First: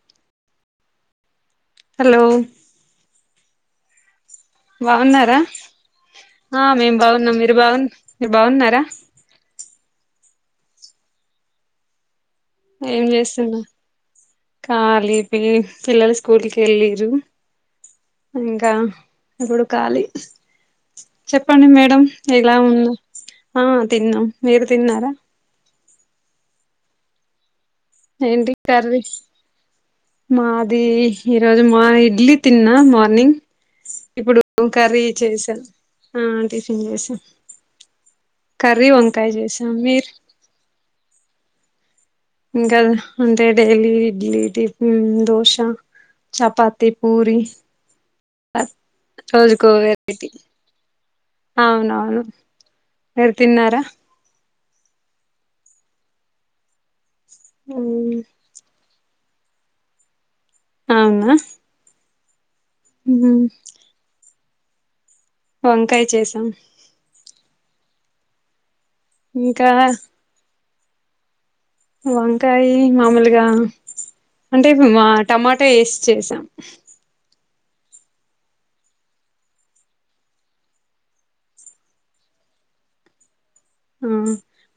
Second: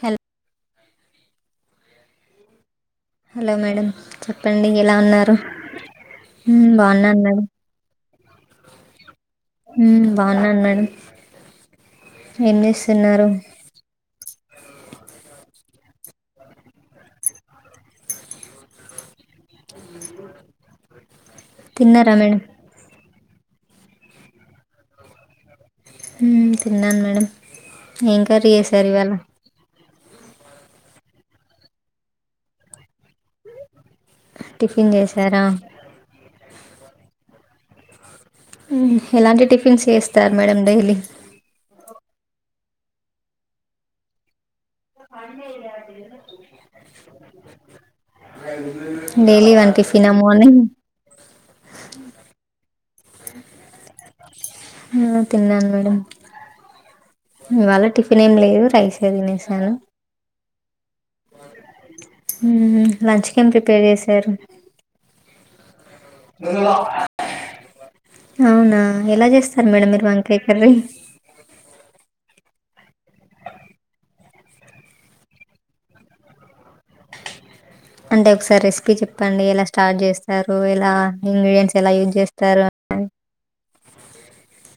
Hello hello hello madam చెప్పండి ఎలా ఉన్నారు బాగున్నారా ఆ మ్మ్ మేం బాగున్నాను బాగున్నాం మేడం మీరు బాగు మీరు బాగున్నారా హ్మ్ బాగున్నాను మేడం ఏం చేస్తున్నా కాలి పిల్లలు స్కూల్ కి వెళ్ళిరు ఇంకా ఎప్పుడు కాలి చెప్పండి మేడం ఇలా ఉన్న ఆ తిన్నాం మీరు తిన్నారా హ్మ్ తిన్నాను మేడం ఏం కర్రీ చేసారు ఇవాళ మాది ఈరోజు మా ఇడ్లీ తిన్నా మార్నింగ్ ఇప్పుడు టిఫిన్ కర్రీ చేశారా చేసాను ఆ టిఫిన్ చేసాం కర్రీ హ్మ్ వంకాయ ఎలాంటి చేసాం టిఫిన్స్ మీరు చేస్తారు మేడం డైలీ ఇకా అంతే daily idli tiffin dosa chapati puri daily రోజుకో వన్ టిఫిన్ వెరైటీ ఏమోని అవునవును మీర్ తిన్నారా హా తిన్నాను మేడమ్ ఇవాళ టిఫిన్ ఏం లేదు రైస్ తినేసాను అవునా హ్మ్ లంచ్కేం ప్రిపేర్ చేశారు వంకాయ చేసాం అవునా ఎలా చేస్తారు ఇంకా మేడం మీరు వంకయ్ కరీ వంకాయ మామలుగా అంటే మా టమాటా వేసి చేసాం అంటే ఒకసారి రెసిపీ చెప్పండి ఏలా స్టార్ట్ చేస్తారు ఇలా ఇంగ్రీడియన్ట్స్ ఎలా యూజ్ చేస్తారు అని ఆ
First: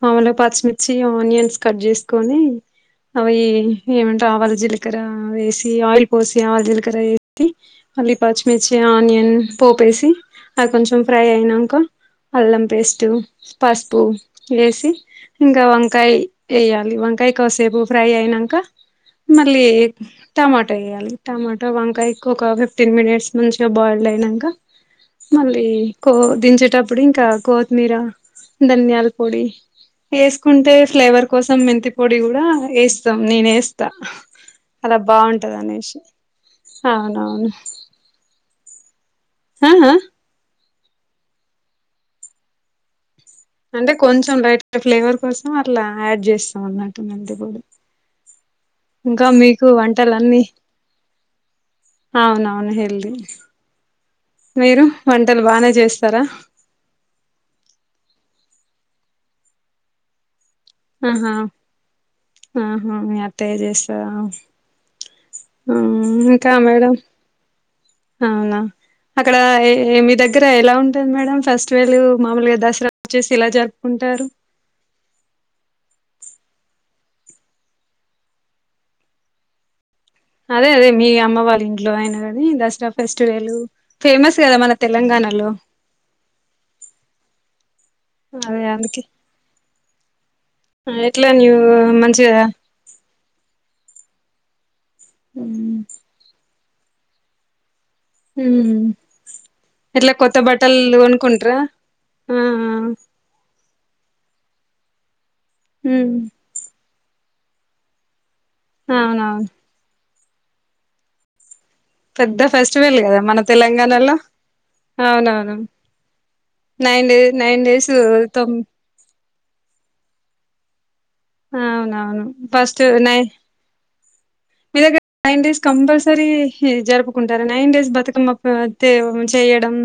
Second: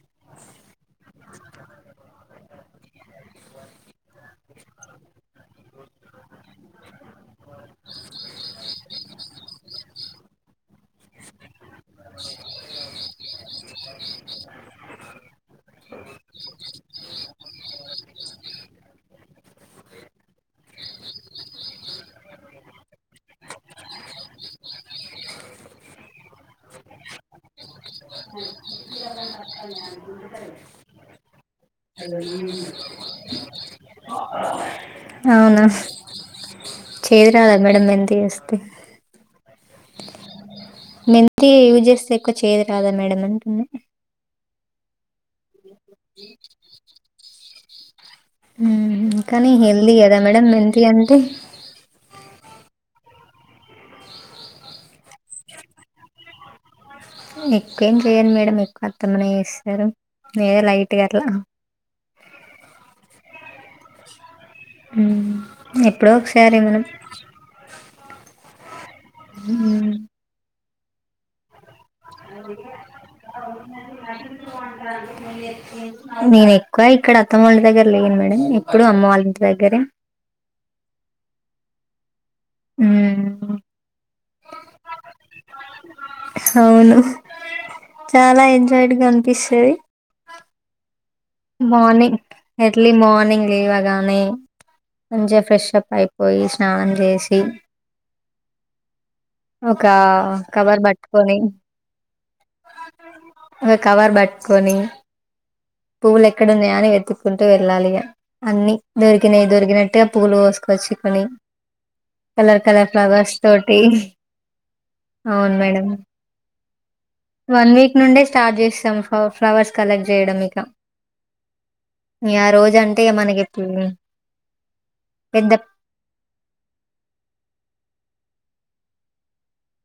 మాముూలుగా పచ్చిమిర్చి ఆనియన్స్ కట్ చేసుకొని అవి ఏమంటే ఆవల జీలకర వేసి ఆయిల్ పోసి ఆవల జీలకర వే మళ్ళీ పచ్చిమిర్చి ఆనియన్ పోపేసి అది కొంచెం ఫ్రై అయినా ఒక అల్లం పేస్ట్ పసుపు వేసి ఇంకా వంకాయ వేయాలి వంకాయ కాసేపు ఫ్రై అయినాక మళ్ళీ టమాటో వేయ్యాలి టమాటా వంకా ఎక్కువ ఒక ఫిఫ్టీన్ మినిట్స్ మంచిగా బాయిల్డ్ అయినాక మళ్ళీ కో దించేటప్పుడు ఇంకా కొత్మీర ధనియాల పొడి వేసుకుంటే ఫ్లేవర్ కోసం మెంతి పొడి కూడా వేస్తాం నేను వేస్త అలా బాగుంటదనేసి చేద్ రాదా మేడమ్ మెంతి వేస్తే హా హా మెంతి యూజ్ చేస్తే ఎక్కువ చేదు రాదా మేడ అంటే అంటే కొంచెం లైట్ ఫ్లేవర్ కోసం అట్లా యాడ్ చేస్తాం అన్నట్టు మెంతి పొడి మ్మ్. ఇంకా కానీ మీకు హెల్దీ కదా వంటలన్నీ మేడం మెంతి అంటే అవునవును హెల్ది మీరు వంటలు బానే చేస్తారా ఎక్కువ ఏం చెయ్యాను మేడం ఎక్కువ అత్త మనే చేస్తారు నేను లైట్ ఆహా ఆహా మీ అత్తయ చేస్తాద మ్మ్. ఆ ఎప్పుడో ఇంకా ఒకసారి మనం మేడం అవునా అక్కడ మ్మ్. ఏ మీ దగ్గర ఎలా ఉంటంది మేడం ఫెస్ట్వేల్ మామూలుగా దసరా వచ్చేసి ఎలా జరుపుకుంటారు నేను ఎక్కువ ఇక్కడ అత్తమ్మ వాళ్ళ దగ్గర లేను మేడం ఎప్పుడు అమ్మ వాళ్ళంటి దగ్గరే అదే అదే మీ అమ్మ వాళ్ళ ఇంట్లో అయిన కాని దసరా మ్మ్. ఫెస్టివల్ ఫేమస్ కదా మన తెలంగాణలో అవును చాలా అదే ఎంజాయడ్ గా అనిపిస్తది ఆ ఎట్లా మార్నింగ్ మంచిగా ఎర్లీ మార్నింగ్ లేవగానే మంచిగా ఫ్రెష అప్ అయిపోయి స్నానం చేసి ఉం ఒక ఎట్లా కొత్త కవర్ బట్టలు పట్టుకొని కొనుకుంటార ఆ ఒక కవర్ పట్టుకొని పువ్వులు ఎక్కడ ఉన్నాయా అని వెత్తుక్కుంటూ వెళ్ళాలి ఇగ అన్ని అవునవును దొరికినాయి దొరికిన ట్టే పులు కోసుకొచ్చి కొని పెద్ద కలర్ కలర్ ఫెస్టివల్ కదా ఫ్లవర్స్ మన తోటి తెలంగాణలో అవునవును అవును madam nine day nine one days week నుండే తొమ్ స్టార్ట్ చేసాం ఫ్లవ ఫ్లవర్స్ కలెక్ట్ చేయడం ఇక అవునవును ఇగ ఆ రోజు ఫస్ట్ అంటే ఇగ నై మనకి ఎప్పుడు మీ దగ్గర నైన్ డేస్ కంపల్సర జరుపుకుంటారు నైన్ డేస్ బతుకమ్మ తే చేయడం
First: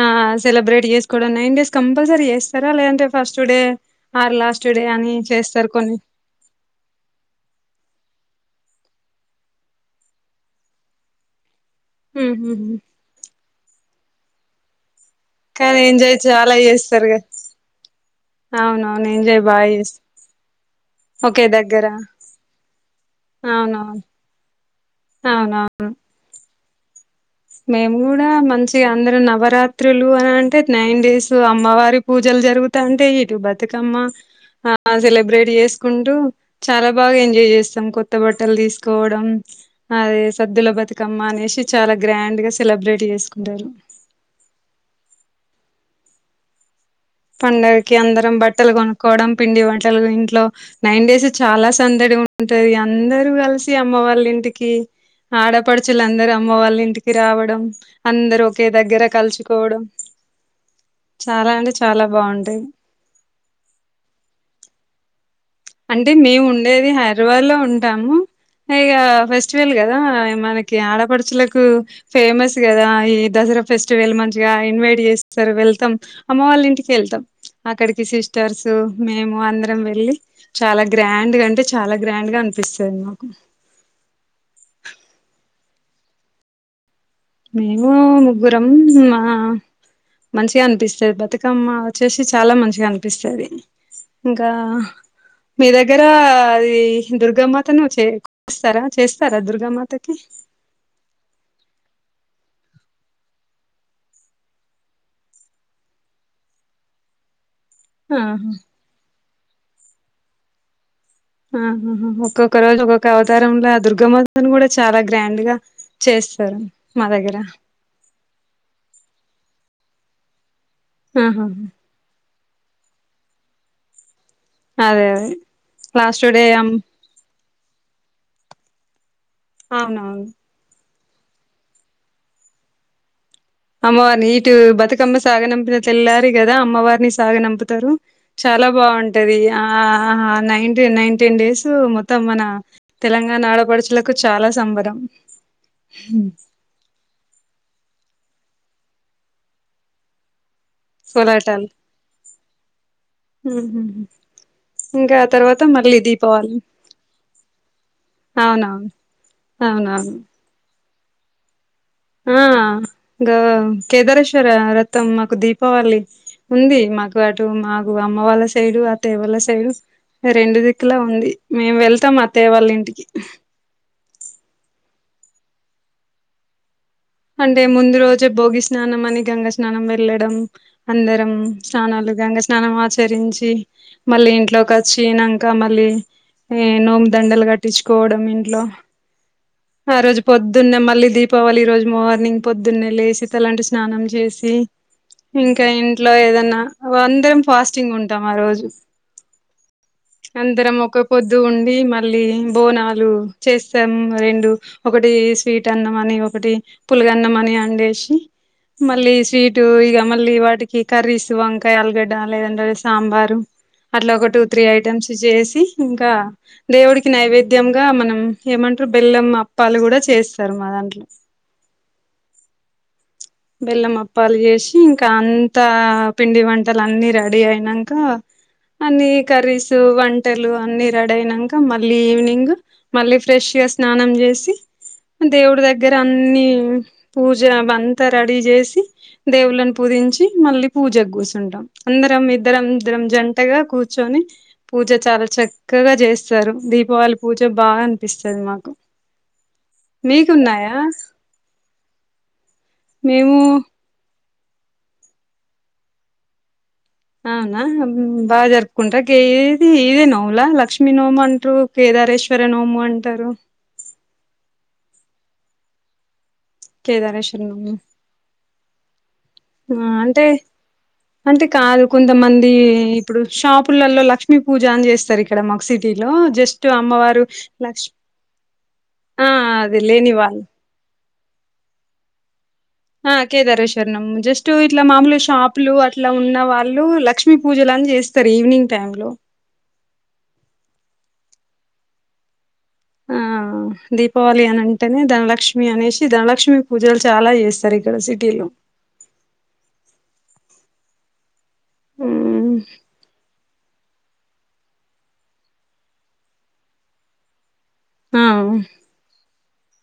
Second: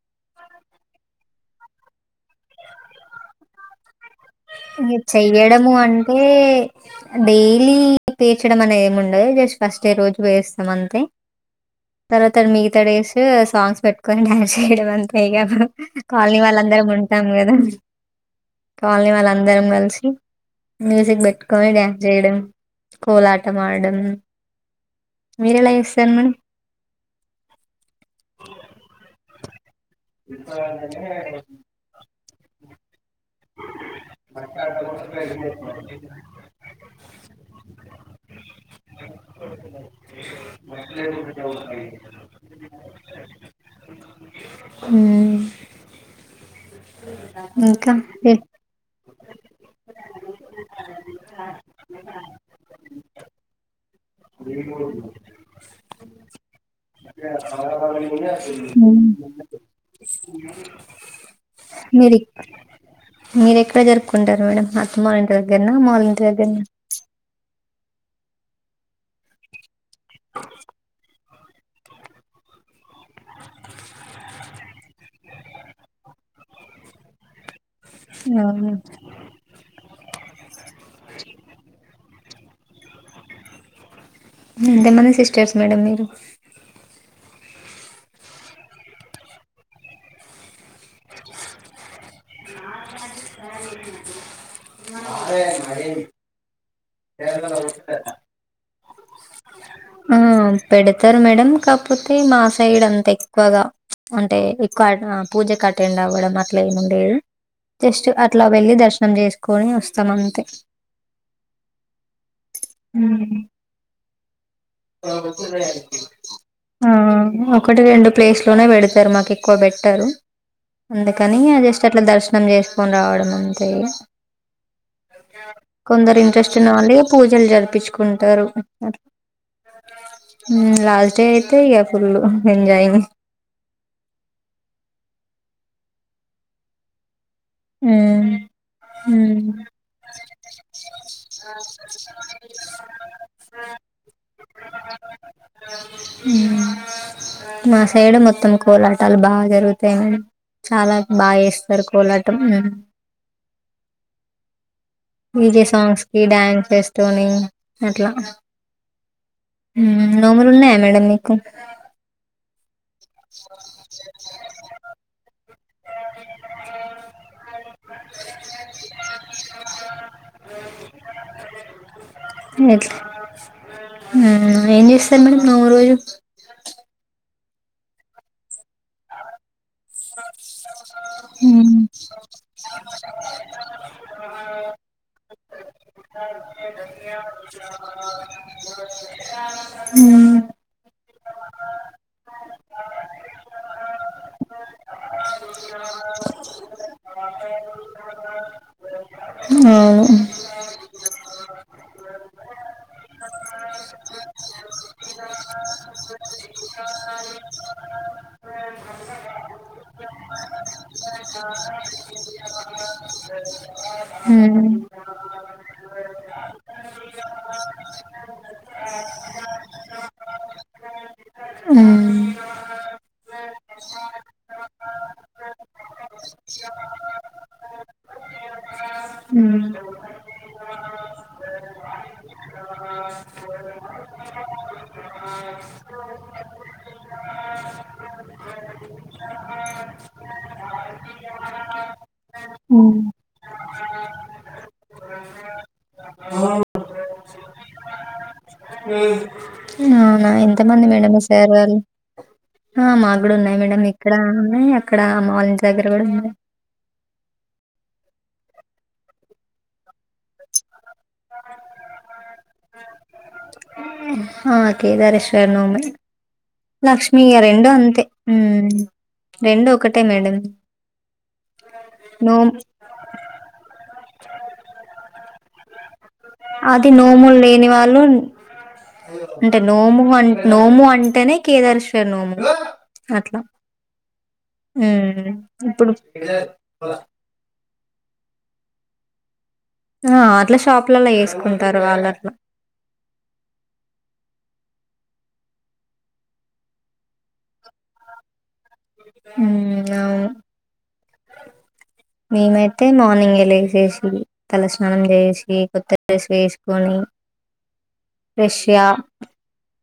ఆ సెలబ్రేట్ చేసుకోవడం నైన్ డేస్ కంపల్సరీ చేస్తారా లేదంటే first day or last day అని చేస్తారు కొన్ని ఉం డైలీ పేర్చడం అనేది ఏమి ఉండదు జస్ట్ ఫస్ట్ ఏ రోజు వేస్తాం అంతే తర్వాత హుహు. మిగతాడ డేస్ సాంగ్స్ పెట్టుకొని డాన్స్ చేయడం అంతా ఇగ కానీ ఎంజాయ్ కాలనీ చాలా వాళ్ళ అందరం చేస్తారుగా ఉంటాం కదా అవునవును కాలని వాళ్ళమ్ ఎంజాయ్ బాగా అందరం చేస్త కలిసి మ్యూజిక్ ఒకే పెట్టుకొని దగ్గర డ్యాన్స్ చేయడం కోలాటం ఆడడం అవునవును. మీరు అవునవును. ఎలా చేస్తారు మేడం మేము కూడా మంచిగా అందరం నవరాత్రులు అని అంటే నైన్ డేస్ అమ్మవారి పూజలు జరుగుతా అంటే ఇటు బతుకమ్మ ఆ సెలబ్రేట్ చేసుకుంటూ చాలా బాగా ఎంజాయ్ చేస్తాం కొత్త బట్టలు తీసు కోవడం అదే సద్దుల బతుకమ్మ అనేసి చాలా గ్రాండ్ గా సెలబ్రేట్ చేసుకుంటారు ఉం ఇంకా పండగకి అందరం ఏ- బట్టలు కొనుక్కోవడం పిండి వంటలు ఇంట్లో నైన్ డేస్ చాలా సందడి ఉంటది అందరు కలిసి అమ్మ వాళ్ళ ఇంటికి ఆడపడుచులు అందరూ అమ్మ వాళ్ళ ఇంటికి రావడం అందరు ఒకే దగ్గర మ్మ్. కలుచుకోవడం చాలా అంట మీరు మీరు ఎక్కడ జరుపుకుంటారు మేడం మాఇంటి దగ్గర్న అమ్మ వాళ్ళ ఇంటిదగ్గరన రువాలో ఉంటాము ఇక ఫెస్టివల్ కదా మనకి ఆడపడుచులకు ఫేమస్ కదా ఈ దసరా ఫెస్టివల్ మంచిగా ఇన్వైట్ చేస్తారు వెళ్తాం అమ్మ వాళ్ళ ఇంటికి వెళ్తాం అక్కడికి సిస్టర్స్ అవునా మేము అందరం వెళ్ళి చాలా గ్రాండ్గా అంటే చాలా గ్రాండ్గా అనిపిస్తది మాకు ఎంతమంది సిస్టర్స్ మేడం మీరు మేము ముగ్గురం మా మంచిగా అనిపిస్తది బతుకమ్మ వచ్చేసి చాలా మంచిగా అనిపిస్తది ఇంకా మీ దగ్గర అది దుర్గామాతను చే చేస్తారా చేస్తారా దుర్గామాతను తకి ఆ పెడతారు మేడం కాకపోతే మా సైడ్ అంత ఎక్కువగా అంటే ఎక్కువ పూజకు అటెండ్ అవ్వడం అట్లా ఏంలేదు జస్ట్ అట్లా ఆహా వెళ్లి దర్శనం చేసుకుని వస్తాం అంతే ఆ ఒక్కొక్క రోజు ఒక్కొక్క హ్మ్. అవతారంలో ఆ దుర్గమ్మ అని కూడా చాలా గ్రాండ్గా చేస్తారు ఆ మా దగ్గర ఒకటి రెండు ప్లేస్లోనే పెడతారు మాకు ఎక్కువ పెట్టారు అందుకని ఆహా అ జస్ట్ అట్ల దర్శనం చేసుకొని రావడం అంతే అదే అదే కొందరు లాస్ట్ డే ఇంట్రెస్ట్ ఉన్న అమ్ వాళ్ళు పూజలు జరిపించుకుంటారు అవునవును లాస్ట్డే అయితే ఈక ఫుల్ ఎంజాయ్ని అమ్మవారిని ఇటు బతుకమ్మ సాగనంపిన తెల్లారి కదా అమ్మవారిని సాగనంపుతారు ఉమ్ చాలా బాగుంటది ఆ ఉమ్ నై నైట్ టేన్ డేస్ మొత్తం మన తెలంగాణ ఆడపడుచులకు చాలా సంబరం మా సైడ్ మొత్తం కోలాటాలు బాగా జరుగుతాయి మేడం చాలా బాగా కోలాటాలు చేేస్తారు కోలాటం ఉహు ఇంకా ఆ తర్వాత డీజే మళ్ళీ సాంగ్స్ కి దీపావలి డాన్స్ చేస్తూనే అట్లా అవునవును అవునవును నోములున్నాయా మేడం మీకు ఆ గ కేదారేశ్వర వ్రతం మాకు దీపావళి ఉంది మాకు అటు మాకు అమ్మ వాళ్ళ సైడు అత్తయ్య వాళ్ళ సైడు రెండు దిక్కులా ఉంది మేము వెళ్తాం అత్తయ్య వాళ్ళ ఎట్లా ఇంటికి ఏం చేస్తారు మేడం నోములరోజు అంటే ముందు రోజే భోగి స్నానం అని గంగ స్నానం వెళ్ళడం అందరం మ్మ్. స్నానాలు గంగ స్నానం ఆచరించి మళ్ళీ ఇంట్లోకి వచ్చినంక మళ్ళీ ఈ నోము దండలు కట్టించుకోవడం ఇంట్లో ఆ రోజు మ్మ్. పొద్దు పొద్దున్నే మళ్ళీ దీపావళి రోజు మార్నింగ్ పొద్దున్నే లేసి తలాంటు స్నానం చేసి ఇంకా ఇంట్లో ఏదన్నా అందరం ఫాస్టింగ్ ఉంటాం ఆరోజు ఉమ్ అందరం ఒక పొద్దు ఉండి మళ్ళీ బోనాలు చేస్తాము రెండు ఒకటి స్వీట్ అన్నం అని ఒకటి పులగన్నం అని అండేసి మళ్ళీ స్వీటు ఇగ మళ్ళీ వాటికి కర్రీస్ వంకాయ ఆలుగడ్డ లేదంటే సాంబారు అట్లా ఒక టూ త్రీ మ్మ్. ఐటమ్స్ చేసి ఇంకా దేవుడికి నైవేద్యంగా మనం ఏమంటారు బెల్లం అప్పాలు కూడా చేస్తారు మా దాంట్లో ఉం బెల్లం అప్పాలు జేసి ఇంకా అంతా పిండి వంటలు అన్ని రెడీ అయినంక అన్ని మ్మ్. కర్రీసు వంటలు అన్ని రెడ అయినాక మళ్ళీ ఈవినింగ్ మళ్ళ ఫ్రెష్గా స్నానం చేసి దేవుడి దగ్గర అన్ని పూజ అంవంత రెడీ చేసి దేవుళ్లను పూజించి మళ్ళీ పూజకు గుసుంటం అందరం ఇద్దరం ఇద్దరం మ్మ్. జంటగా కూర్చొని పూజ చాలా చక్కగా చేస్తారు దీపావళి పూజ బాగాని పిస్తది మాకు అ అవున మీకున్నాయా ఎంతమంది మేడం మి సారు వాళ్ళు ఆ మా కూడా మేము ఉన్నాయి మేడం ఇక్కడ ఉన్నాయి అక్కడ అమ్మ వాళ్ళు ఇంటి దగ్గర కూడా ఉన్నాయి అవునా బాగా జరుకుంట్ర గే ఏ ది ఇదే నోముల లక్ష్మీ నోము మంట్రు కేదారష్ సరే నోము అంటారు ఆ కేద రేశు నోమె లక్ష్మీ ఇగా కేదారేశ్వర రెండు నోము అంతే ఉ రెండు ఆ! ఒకటే అంటే మేడం అంటే కాదు నోమ్ కొంతమంది ఇప్పుడు షాపులలో లక్ష్మీ పూజ అని చేస్తారు ఇక్కడ మాకు సిటీలో జస్ట్ అది అమ్మవారు నోములు లేని లక్ష్మి వాళ్ళు ఆ అంటే అది నోము లేని అంట వాళ్ళు నోము అంటేనే కేదార్శ్వర నోము ఆ అట్లా కేదారేశ్వరణం జస్ట్ ఇట్లా మామూలు ఉమ్ షాపులు ఇప్పుడు అట్లా ఉన్న వాళ్ళు ల లక్ష్మి పూజలు అ చేస్తారు ఈవినింగ్ టైమ్ లో ఆ అట్లా షాప్లలా వేసుకుంటారు వాళ్ళు అట్లా ఆ దీపావళి అని అంటేనే ధనలక్ష్మి అనేసి ధనలక్ష్మి పూజలు చాలా చేస్తారు ఇక్కడ సిటీలో ఉ అవును హ్మ్. మేమైతే మార్నింగ్ లేసి ఏసినం తల స్నానం చేసి కొత్త డ్రెస్ వేసుకొని ఆ ఫ్రెష్ గా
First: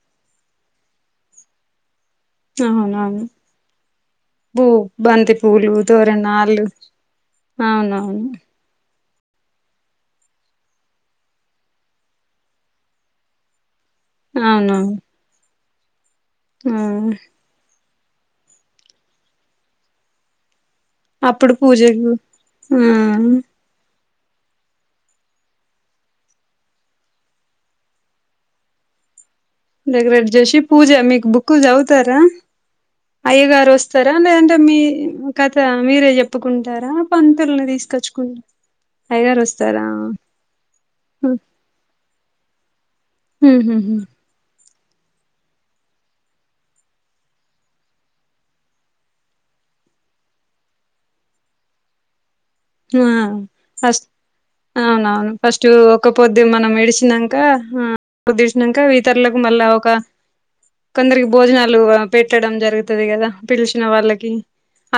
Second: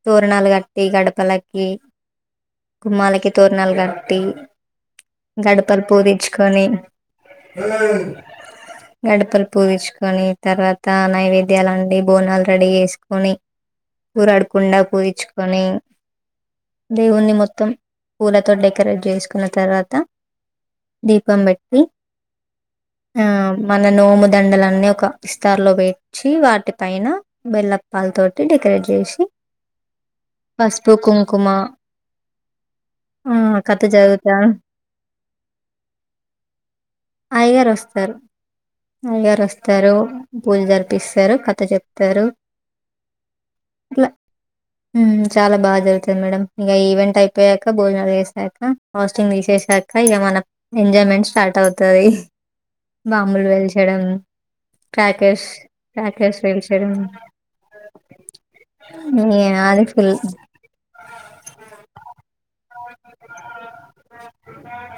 తోరణాలు కట్టి గడపలకి అవునవును గుమాలకి తోరునాలు గ పూ బంతి పూలు తోరణళు పూదించుకొని అవునవును గడపలు పూగచ్చుకొని తర్వాత నైవేద్యాలండి బోనాలు రెడీ చేసుకొని పూరాడకుండా అవునవును పూరిచ్చుకొని ఆ దేవుణణి మొత్తం పూలతోటె డె డెకరేట్ చేసుకున్న తర్వాత దీపం అప్పుడు బెట్టి పూజకు ఆ అ మన నోము దండలన్నీ ఒక విస్తార్ లో పెట్ వచ్చి వాటి పైన బెల్లప్పాల తోటి డెకరేట్ చేసి డెగరేట్ చేసి పూజ పసుపు మీకు కుంకుమ బుక్కు చదువుతారా ఆ అయ్య గారు కథ వస్త స్తారా చదువుతా లేదంటే మీ కథ మీరే చెప్పుకుంటారా పంతులన్ని అయ్యగారు వస్తారు తీసుకొచ్చుకుంట అయ్యగారు వస్తారు పూజ జరిపిస్తారు కథ చెప్తారు ఉహు ఉం చాలా బాగా జరుగుతుంది మేడమ్ ఇక ఈవెంట్ అయిపోయాక భోజనాలు వేసాక హ పాస్టింగ్ తీసేసాక ఇక మన ఎంజాయ్మెంట్ స్టార్ట్ అవుతది ఆ బాంబు లు పెల్చడం ఫస్ట్ అవునవును ఫస్ట్ ఒక పొద్దు మనం పేల్చడం విడిచినంక ఉదేశినాక ఇతరులకు యాహ్! మళ్ళా అది ఒకా ఫుల్ కొందరికి భోజనాలు ఆ పెట్టడం జరుగుతది కదా పిలిచిన వాళ్ళకి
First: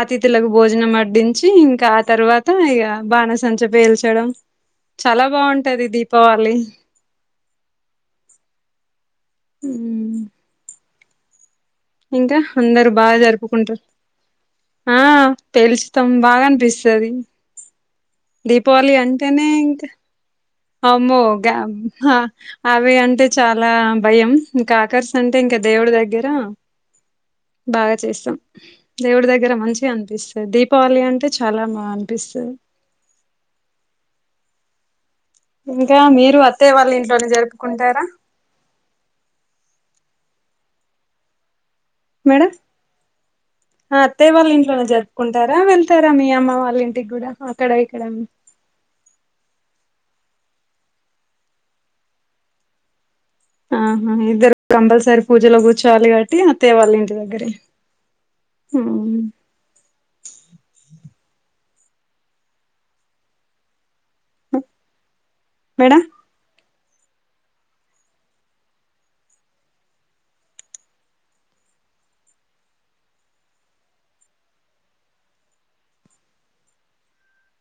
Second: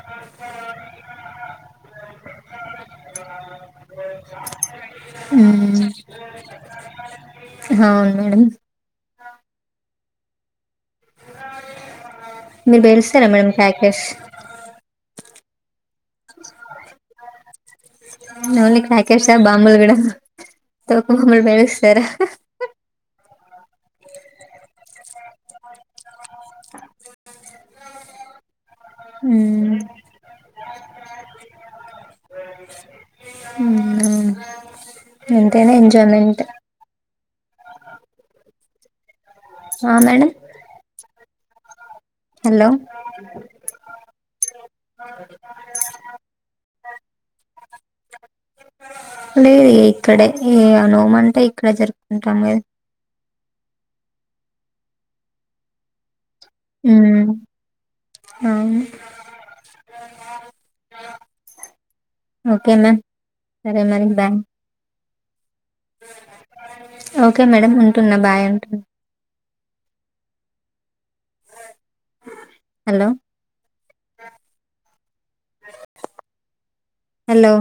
అతిథులకు భోజనం అడ్డించి ఇంకా ఆ తర్వాత్ త ఇక బాణసంచ పేల్చడం చాలా బాగుంటది హ్మ్. దీపావళి అవును మేడం ఉమ్ ఇంకా మీరు అందరు బాగా పేలుస్తారా మేడం జరుపుకుంటార్ క్రాకర్స్? ఆ పేలుచుతాం బాగనిపిస్తది ఓన్లీ దీపావళి క్రాకర్సా? అంటేనే బాంబులు ఇంకా గూడా తోపు అమో బాంబులు గామ్ పేలుస్తారా? హా అవి అంటే చాలా భయం ఇంకా క్రాకర్స్ అంటే ఇంకా దేవుడి దగ్గర బాగా చేస్తాం దేవుడి దగ్గర హ్మ్. మంచిగా అనిపిస్తది దీపావళి అంటే చాలా బా అనిపిస్తది ఉమ్ హూ ఇంకా మీరు అత్తయ్య వాళ్ళ ఇంట్లోనే జరుపుకుంటారా ఆ మేడం మేడం హలో. అత్తయ్య వాళ్ళ ఇంట్లోనే జరుపుకుంటారా వేల్ ళ్తారా మీ అమ్మ వాళ్ళ ఇంటికి కూడా అక్కడ ఇక్కడ లేదు ఇక్కడే ఏ నోమ అంతా ఇక్కడే జరుపుకుంటాం ఆహా ఇద్దరు కంపల్సరీ పూజలో కూర్చోవాలి కాబట్టి అత్తయ్య వాళ్ళ ఇంటి హ్మ్. దగ్గరే ఉమ్ ఓకే మ్యామ్ సరే మరి బాయ్ మేడం ఓకే మేడం ఉంటున్నా బాయ్ అంటూనా హలో హలో